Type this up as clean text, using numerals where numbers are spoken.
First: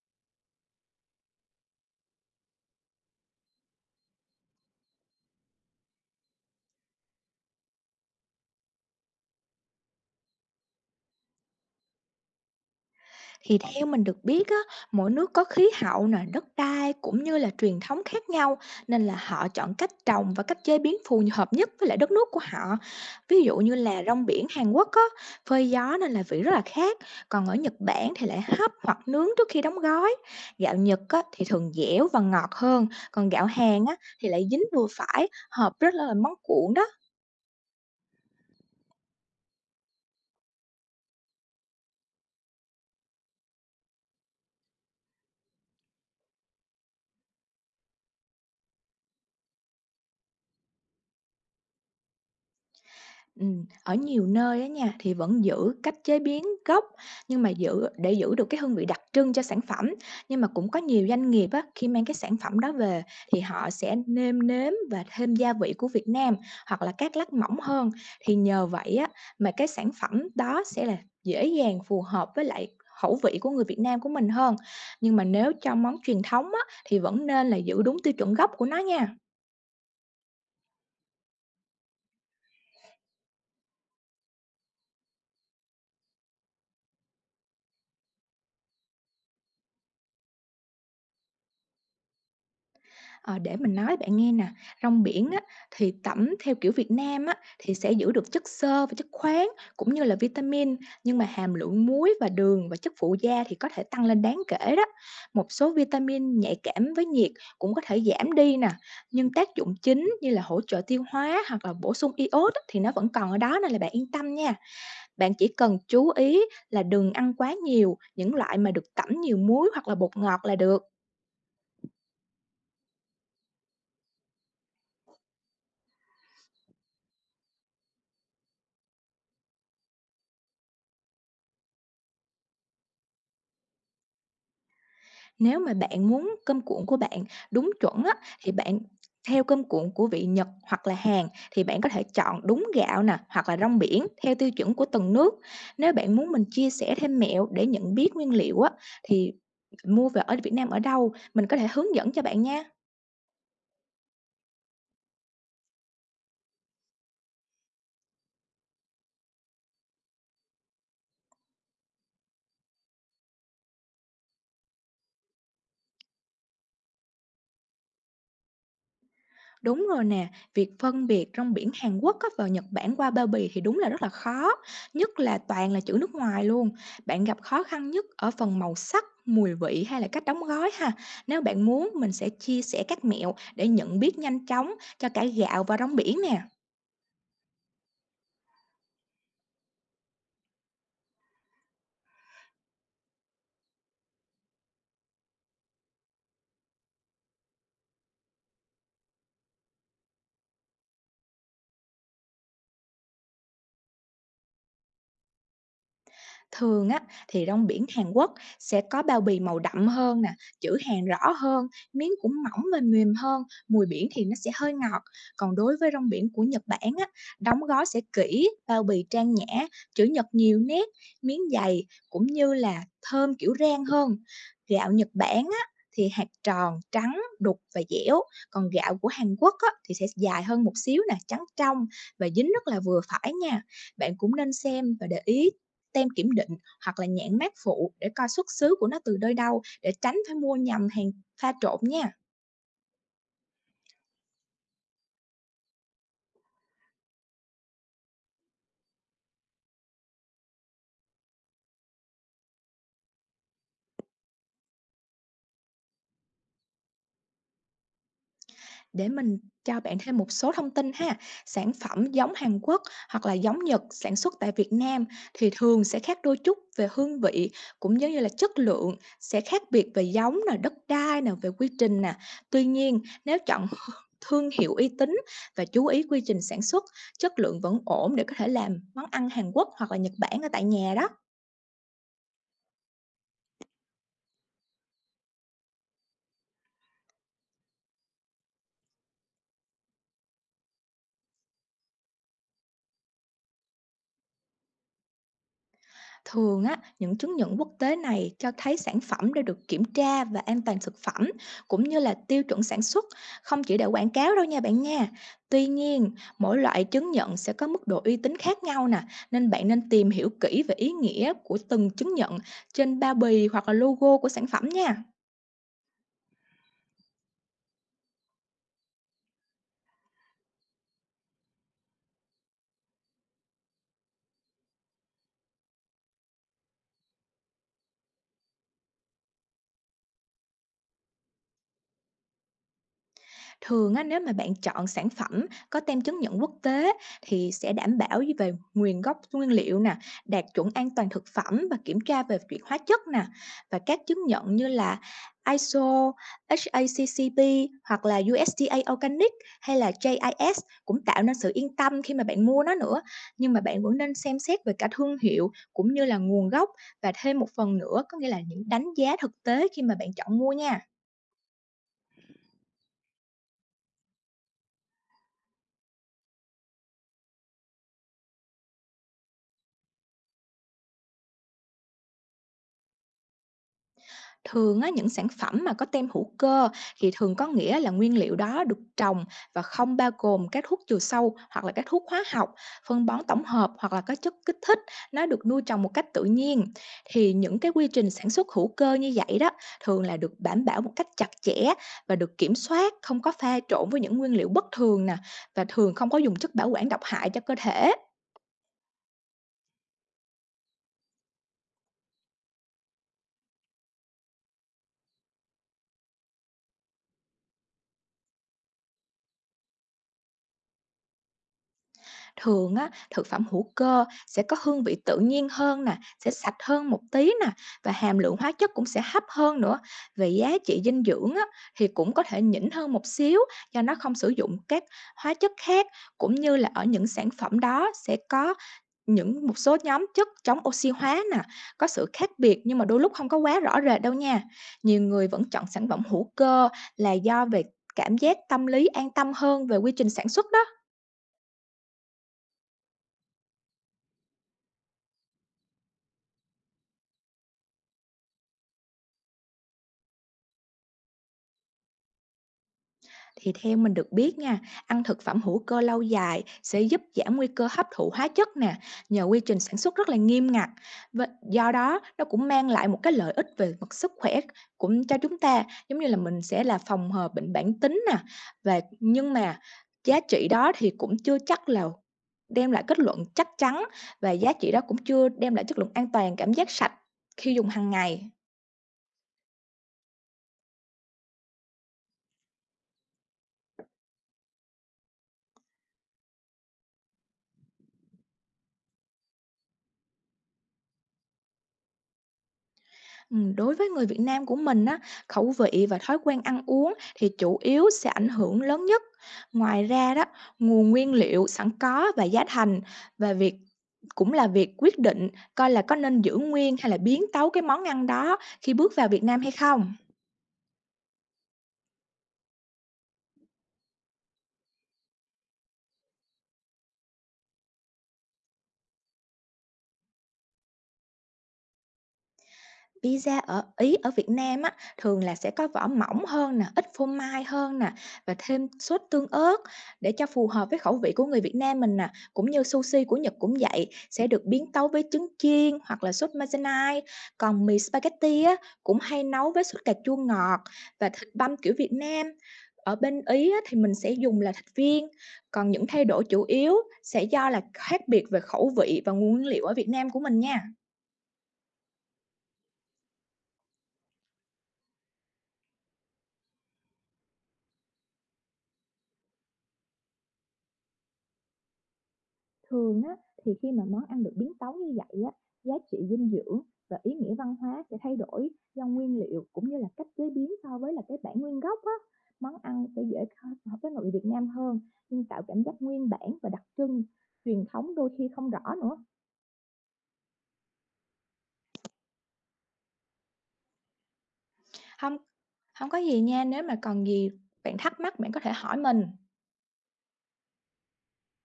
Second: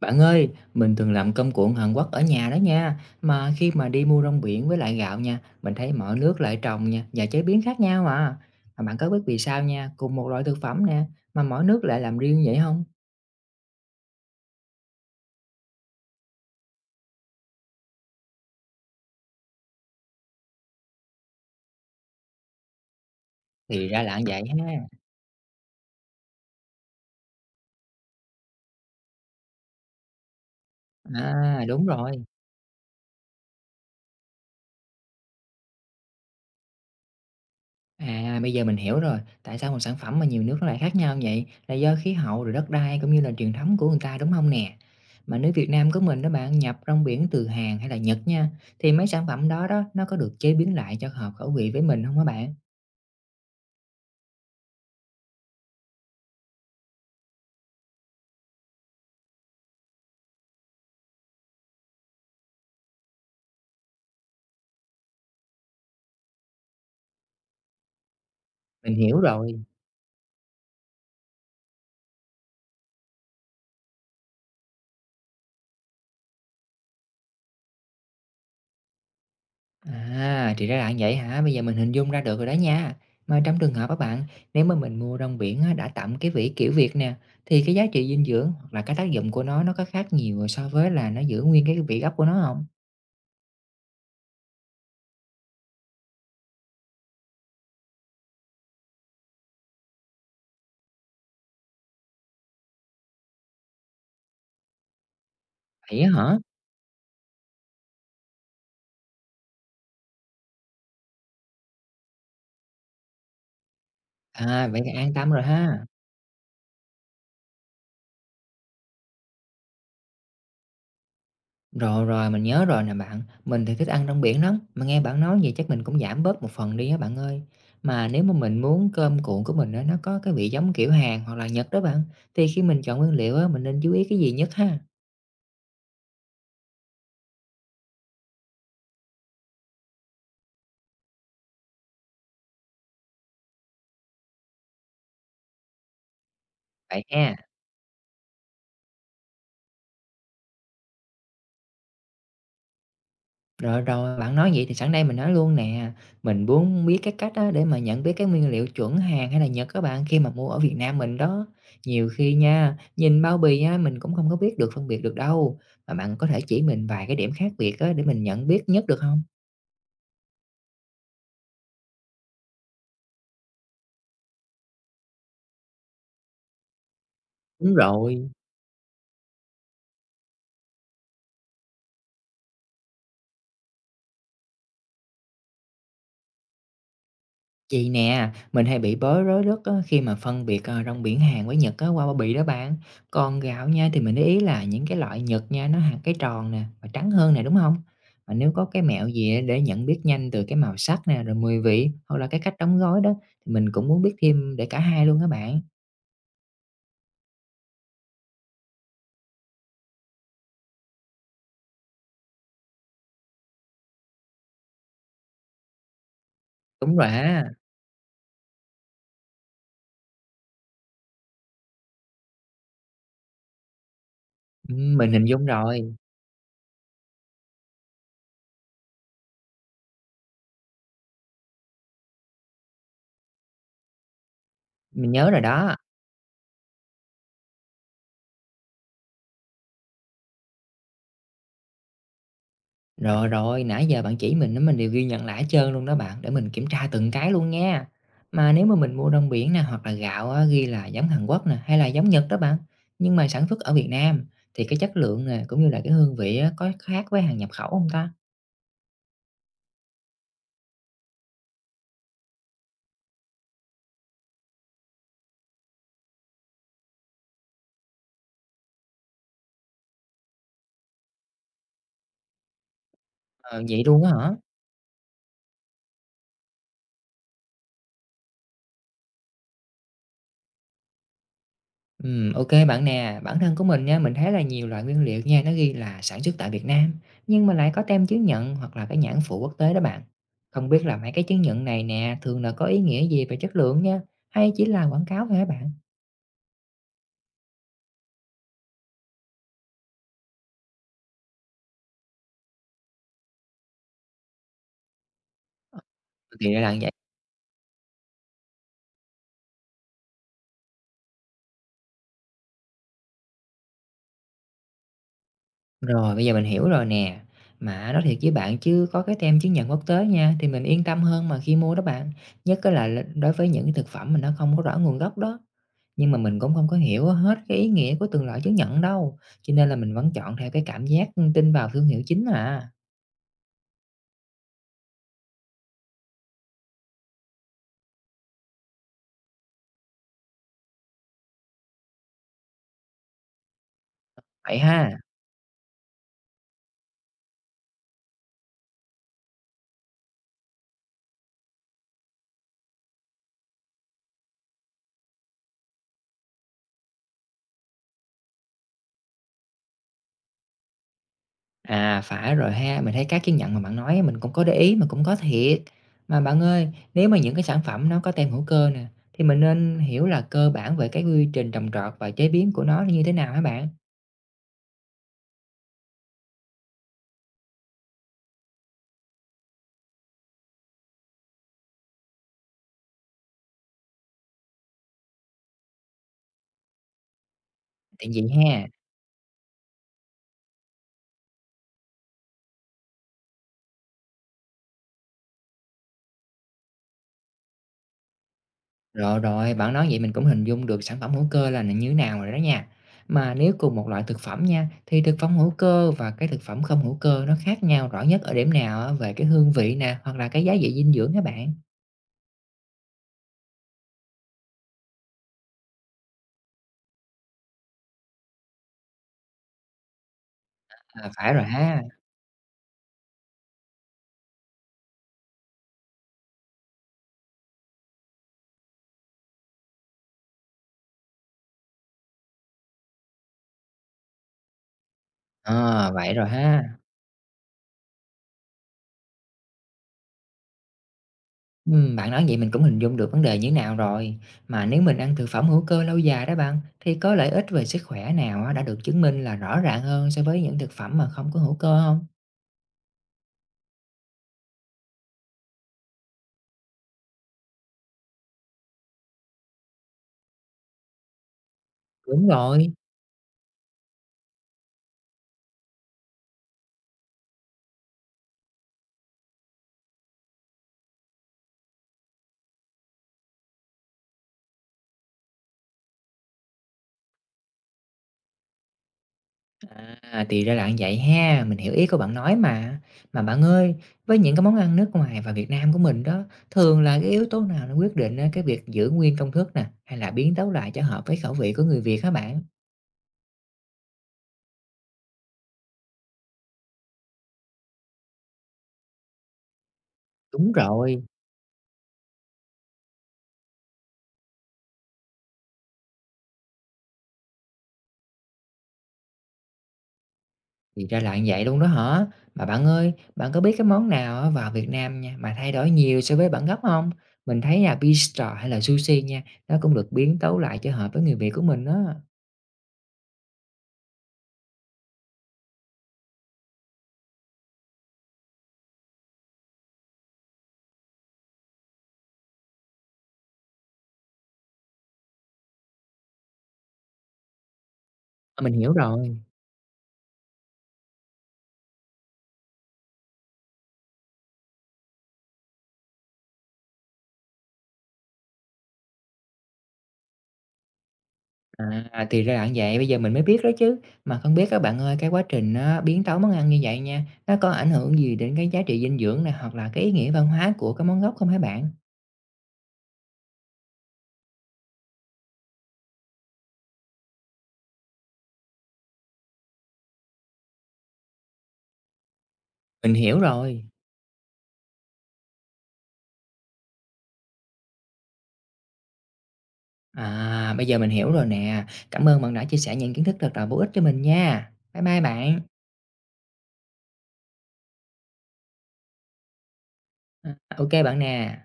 Bạn ơi, mình từng làm cơm cuộn Hàn Quốc ở nhà đó nha. Mà khi mà đi mua rong biển với lại gạo nha, mình thấy mỗi nước lại trồng nha và chế biến khác nhau mà. Mà bạn có biết vì sao nha, cùng một loại thực phẩm nè, mà mỗi nước lại làm riêng vậy không? Thì theo mình được biết á, mỗi nước có khí hậu nè, đất đai cũng như là truyền thống khác nhau nên là họ chọn cách trồng và cách chế biến phù hợp nhất với lại đất nước của họ. Ví dụ như Thì ra là là như rong vậy biển Hàn ha. Quốc á, phơi gió nên là vị rất là khác, còn ở Nhật Bản thì lại hấp hoặc nướng trước khi đóng gói. Gạo Nhật á, thì À, thường đúng dẻo rồi. và ngọt hơn, còn gạo Hàn á, thì lại dính vừa phải, hợp rất là món cuộn đó. À, bây giờ mình hiểu rồi, tại sao một sản phẩm mà nhiều nước nó lại khác nhau vậy? Là do khí hậu rồi đất đai cũng như là truyền thống của người ta đúng không nè? Mà nếu Việt Nam của mình đó bạn nhập rong biển từ Hàn hay là Nhật nha, thì mấy sản phẩm đó đó nó có được chế biến lại cho hợp khẩu vị với mình không các bạn? Ở nhiều nơi á nha, thì vẫn giữ cách chế biến gốc, nhưng mà để giữ được cái hương vị đặc trưng cho sản phẩm. Nhưng mà cũng có nhiều doanh nghiệp á, khi mang cái sản phẩm đó về thì họ sẽ nêm nếm và thêm gia vị của Việt Nam, hoặc là các lát mỏng hơn. Thì nhờ Mình vậy á, hiểu mà rồi. cái sản phẩm đó sẽ là dễ dàng phù hợp với lại khẩu vị của người Việt Nam của mình hơn. Nhưng mà nếu cho món truyền thống á, thì vẫn nên là giữ đúng tiêu chuẩn gốc của nó nha. À, thì ra là như vậy hả? Bây giờ mình hình dung ra được rồi đó nha. Mà trong trường hợp các bạn, nếu mà mình mua rong biển á, đã tẩm cái vị kiểu Việt nè, thì cái giá trị dinh dưỡng hoặc là cái tác dụng của nó có khác nhiều so với là nó giữ nguyên cái vị gốc của nó không? Ờ, để mình nói bạn nghe nè, rong biển á, thì tẩm theo kiểu Việt Nam á, thì sẽ giữ được chất xơ và chất khoáng cũng như là vitamin, nhưng mà hàm lượng muối và đường và chất phụ gia thì có thể tăng lên đáng kể đó. Một số Vậy á hả? vitamin nhạy cảm với nhiệt cũng có thể giảm đi nè, nhưng tác dụng chính như là hỗ trợ tiêu hóa hoặc là bổ sung iốt á, thì nó vẫn còn ở đó nên là bạn yên tâm nha. À, vậy thì an tâm Bạn rồi chỉ cần ha. chú ý là đừng ăn quá nhiều những loại mà được tẩm nhiều muối hoặc là bột ngọt là được. Rồi, rồi, mình nhớ rồi nè bạn. Mình thì thích ăn rong biển lắm. Mà nghe bạn nói vậy chắc mình cũng giảm bớt một phần đi á bạn ơi. Mà nếu mà mình muốn cơm cuộn của mình á, nó có cái vị giống kiểu Hàn hoặc là Nhật đó bạn, thì khi mình chọn nguyên liệu á, mình nên chú ý cái gì nhất ha? Nếu mà bạn muốn cơm cuộn của bạn đúng chuẩn á, thì bạn theo cơm cuộn của vị Nhật hoặc là Hàn thì bạn có thể chọn đúng gạo nè, hoặc là rong biển theo tiêu chuẩn của từng nước. Nếu bạn muốn mình chia sẻ Vậy thêm ha. mẹo để nhận biết nguyên liệu á, thì mua về ở Việt Nam ở đâu, mình có thể hướng dẫn cho bạn nha. Rồi, rồi, bạn nói vậy thì sẵn đây mình nói luôn nè, mình muốn biết cái cách á để mà nhận biết cái nguyên liệu chuẩn Hàn hay là Nhật các bạn, khi mà mua ở Việt Nam mình đó. Nhiều khi nha, nhìn bao bì á, mình cũng không có biết được, phân biệt được đâu, mà bạn có thể chỉ mình vài cái điểm khác biệt á để mình nhận biết nhất được không? Đúng rồi nè, việc phân biệt rong biển Hàn Quốc á, và Nhật Bản qua bao bì thì đúng là rất là khó, nhất là toàn là chữ nước ngoài luôn. Bạn gặp khó Đúng khăn nhất rồi. ở phần màu sắc, mùi vị hay là cách đóng gói ha? Nếu bạn muốn, mình sẽ chia sẻ các mẹo để nhận biết nhanh chóng cho cả gạo và rong biển nè. Chị nè, mình hay bị bối rối rất á, khi mà phân biệt rong biển Hàn với Nhật á, qua bao bì đó bạn. Còn gạo nha thì mình để ý là những cái loại Nhật nha nó hạt cái tròn nè và trắng hơn nè đúng không? Mà nếu có cái mẹo gì á để nhận biết nhanh từ cái màu sắc nè rồi mùi vị hoặc là cái cách đóng gói đó thì mình cũng muốn biết thêm để cả hai luôn các bạn. Thường á, thì rong biển Hàn Quốc sẽ có bao bì màu đậm hơn nè, chữ Hàn rõ hơn, miếng cũng mỏng và mềm hơn, mùi biển thì nó sẽ hơi ngọt. Còn đối với rong biển của Nhật Bản Đúng rồi á, á, đóng gói sẽ kỹ, bao bì trang nhã, chữ nhật nhiều nét, miếng dày cũng như là thơm kiểu rang hơn. ừ, Gạo Nhật mình hình dung Bản á, rồi, thì hạt tròn, trắng, đục và dẻo. Còn gạo của Hàn Quốc á, thì sẽ dài hơn một xíu nè, trắng trong và dính rất là vừa phải nha. Bạn cũng nên xem và mình để nhớ rồi ý đó. tem kiểm định hoặc là nhãn mác phụ để coi xuất xứ của nó từ nơi đâu để tránh phải mua nhầm hàng pha trộn nha. Rồi, rồi, nãy giờ bạn chỉ mình á, mình đều ghi nhận lại hết trơn luôn đó bạn, để mình kiểm tra từng cái luôn nha. Mà nếu mà mình mua rong biển nè, hoặc là gạo á, ghi là giống Hàn Quốc nè, hay là giống Nhật đó bạn, nhưng mà sản xuất ở Việt Nam thì cái chất lượng nè, cũng như là cái hương vị á, có khác với hàng nhập khẩu không ta? Để mình cho bạn thêm một số thông tin ha. Sản phẩm giống Hàn Quốc hoặc là giống Nhật sản xuất tại Việt Nam thì thường sẽ khác đôi chút về hương vị cũng giống như là chất lượng, sẽ khác biệt về giống nè, đất đai nè, về quy trình nè. Tuy nhiên, nếu Ờ, chọn vậy luôn á hả? thương hiệu uy tín và chú ý quy trình sản xuất, chất lượng vẫn ổn để có thể làm món ăn Hàn Quốc hoặc là Nhật Bản ở tại nhà đó. Ô bạn nè. Bản thân của mình nha, mình thấy là nhiều loại nguyên liệu nha, nó ghi là sản xuất tại Việt Nam, nhưng mà lại có tem chứng nhận hoặc là cái nhãn phụ quốc tế đó bạn. Không biết là mấy cái chứng nhận này nè, thường là có ý nghĩa gì về chất lượng nha, hay chỉ là quảng cáo thôi hả bạn? Thường á, những chứng nhận quốc tế này cho thấy sản phẩm đã được kiểm tra và an toàn thực phẩm cũng như là tiêu chuẩn sản xuất, không chỉ để quảng cáo đâu nha bạn nha. Tuy Ờ. nhiên, Thì mỗi ra là như loại vậy. chứng nhận sẽ có mức độ uy tín khác nhau nè, nên bạn nên tìm hiểu kỹ về ý nghĩa của từng chứng nhận trên bao bì hoặc là logo của sản phẩm nha. Rồi, bây giờ mình hiểu rồi nè. Mà nói thiệt với bạn chứ có cái tem chứng nhận quốc tế nha, thì mình yên tâm hơn mà khi mua đó bạn. Nhất á là đối với những cái thực phẩm mà nó không có rõ nguồn gốc đó. Nhưng mà mình cũng không có hiểu hết cái ý nghĩa của từng loại chứng nhận đâu, cho nên là mình vẫn chọn theo cái cảm giác, tin vào thương hiệu chính à. Thường á, nếu mà bạn chọn sản phẩm có tem chứng nhận quốc tế thì sẽ đảm bảo về nguồn gốc nguyên liệu nè, đạt chuẩn an toàn thực phẩm và kiểm tra về chuyện hóa chất nè. Và các chứng nhận Vậy như ha? là ISO, HACCP hoặc là USDA Organic hay là JIS cũng tạo nên sự yên tâm khi mà bạn mua nó nữa. Nhưng mà bạn vẫn nên xem xét về cả thương hiệu cũng như là nguồn gốc và thêm một phần nữa có nghĩa là những đánh giá thực tế khi mà bạn chọn mua nha. À, phải rồi ha, mình thấy các chứng nhận mà bạn nói mình cũng có để ý mà cũng có thiệt. Mà bạn ơi, nếu mà những cái sản phẩm nó có tem hữu cơ nè, thì mình nên hiểu là cơ bản về cái quy trình trồng trọt và chế biến của nó như thế nào hả bạn? Thường á, những sản phẩm mà có tem hữu cơ thì thường có nghĩa là nguyên liệu đó được trồng và không bao gồm các thuốc trừ sâu hoặc là các thuốc hóa học, phân bón tổng hợp hoặc là các chất kích thích, nó được nuôi trồng một cách tự nhiên. Thì những cái quy trình Tiện gì sản xuất ha? hữu cơ như vậy đó thường là được đảm bảo một cách chặt chẽ và được kiểm soát, không có pha trộn với những nguyên liệu bất thường nè và thường không có dùng chất bảo quản độc hại cho cơ thể. Rồi, rồi, bạn nói vậy mình cũng hình dung được sản phẩm hữu cơ là như thế nào rồi đó nha. Mà nếu cùng một loại thực phẩm nha, thì thực phẩm hữu cơ và cái thực phẩm không hữu cơ nó khác nhau rõ nhất ở điểm nào á, về cái hương vị nè, hoặc là cái giá trị dinh dưỡng các bạn? Thường á, thực phẩm hữu cơ sẽ có hương vị tự nhiên hơn nè, sẽ sạch hơn một tí nè và hàm lượng hóa chất cũng sẽ thấp hơn nữa. Về giá trị dinh À, phải dưỡng rồi á, ha. thì cũng có thể nhỉnh hơn một xíu do nó không sử dụng các hóa chất khác cũng như là ở những sản phẩm đó sẽ có một số nhóm chất chống oxy hóa nè, có sự khác biệt nhưng mà đôi lúc không có quá rõ rệt đâu nha. Nhiều người vẫn chọn sản Ờ, phẩm vậy rồi hữu ha. cơ là do về cảm giác tâm lý an tâm hơn về quy trình sản xuất đó. Bạn nói vậy mình cũng hình dung được vấn đề như thế nào rồi. Mà nếu mình ăn thực phẩm hữu cơ lâu dài đó bạn, thì có lợi ích về sức khỏe nào á, đã được chứng minh là rõ ràng hơn so với những thực phẩm mà không có hữu cơ không? Thì theo mình được biết nha, ăn thực phẩm hữu cơ lâu dài sẽ giúp giảm nguy cơ hấp thụ hóa chất nè, nhờ quy trình sản xuất rất là nghiêm ngặt. Và do đó nó Đúng cũng mang rồi. lại một cái lợi ích về mặt sức khỏe cũng cho chúng ta, giống như là mình sẽ là phòng hờ bệnh mãn tính nè. Nhưng mà giá trị đó thì cũng chưa chắc là đem lại kết luận chắc chắn và giá trị đó cũng chưa đem lại chất lượng an toàn, cảm giác sạch khi dùng hàng ngày. À, thì ra là như vậy ha, mình hiểu ý của bạn nói mà. Mà bạn ơi, với những cái món ăn nước ngoài và Việt Nam của mình đó, thường là cái yếu tố nào nó quyết định á, cái việc giữ nguyên công thức nè, hay là biến tấu lại cho hợp với khẩu vị của người Việt hả bạn? Đối với người Việt Nam của mình á, khẩu vị và thói quen ăn uống thì chủ yếu sẽ ảnh hưởng lớn nhất. Ngoài ra đó, Đúng nguồn rồi, nguyên liệu sẵn có và giá thành và việc quyết định coi là có nên giữ nguyên hay là biến tấu cái món ăn đó khi bước vào Việt Nam hay không. thì ra là như vậy luôn đó hả? Mà bạn ơi, bạn có biết cái món nào á, vào Việt Nam nha, mà thay đổi nhiều so với bản gốc không? Mình thấy là bistro hay là sushi nha, nó cũng được biến tấu lại cho hợp với người Việt của mình đó. Pizza ở Ý, ở Việt Nam á, thường là sẽ có vỏ mỏng hơn nè, ít phô mai hơn nè, và thêm sốt tương ớt để cho phù hợp với khẩu vị của người Việt Nam mình nè. Cũng như sushi của Nhật cũng vậy, sẽ được biến tấu với trứng chiên hoặc là sốt Maizena. Còn mì Ờ, spaghetti mình á, hiểu cũng rồi. hay nấu với sốt cà chua ngọt và thịt băm kiểu Việt Nam. Ở bên Ý á, thì mình sẽ dùng là thịt viên, còn những thay đổi chủ yếu sẽ do là khác biệt về khẩu vị và nguyên liệu ở Việt Nam của mình nha. À, thì ra là vậy, bây giờ mình mới biết đó chứ. Mà không biết các bạn ơi, cái quá trình nó biến tấu món ăn như vậy nha, nó có ảnh hưởng gì đến cái giá trị dinh dưỡng này hoặc là cái ý nghĩa văn hóa của cái món gốc không hả bạn? Thường á, thì khi mà món ăn được biến tấu như vậy á, giá trị dinh dưỡng và ý nghĩa văn hóa sẽ thay đổi do nguyên liệu cũng như là cách chế biến so với là cái bản nguyên gốc á. Món ăn Mình sẽ hiểu dễ rồi. hợp với nội Việt Nam hơn, nhưng tạo cảm giác nguyên bản và đặc trưng truyền thống đôi khi không rõ nữa. À, bây giờ mình hiểu rồi nè. Cảm ơn bạn đã chia sẻ những kiến thức thật là bổ ích cho mình nha. Bye bye Không, bạn. không có gì nha, nếu mà còn gì bạn thắc mắc bạn có thể hỏi mình. À, ok bạn nè.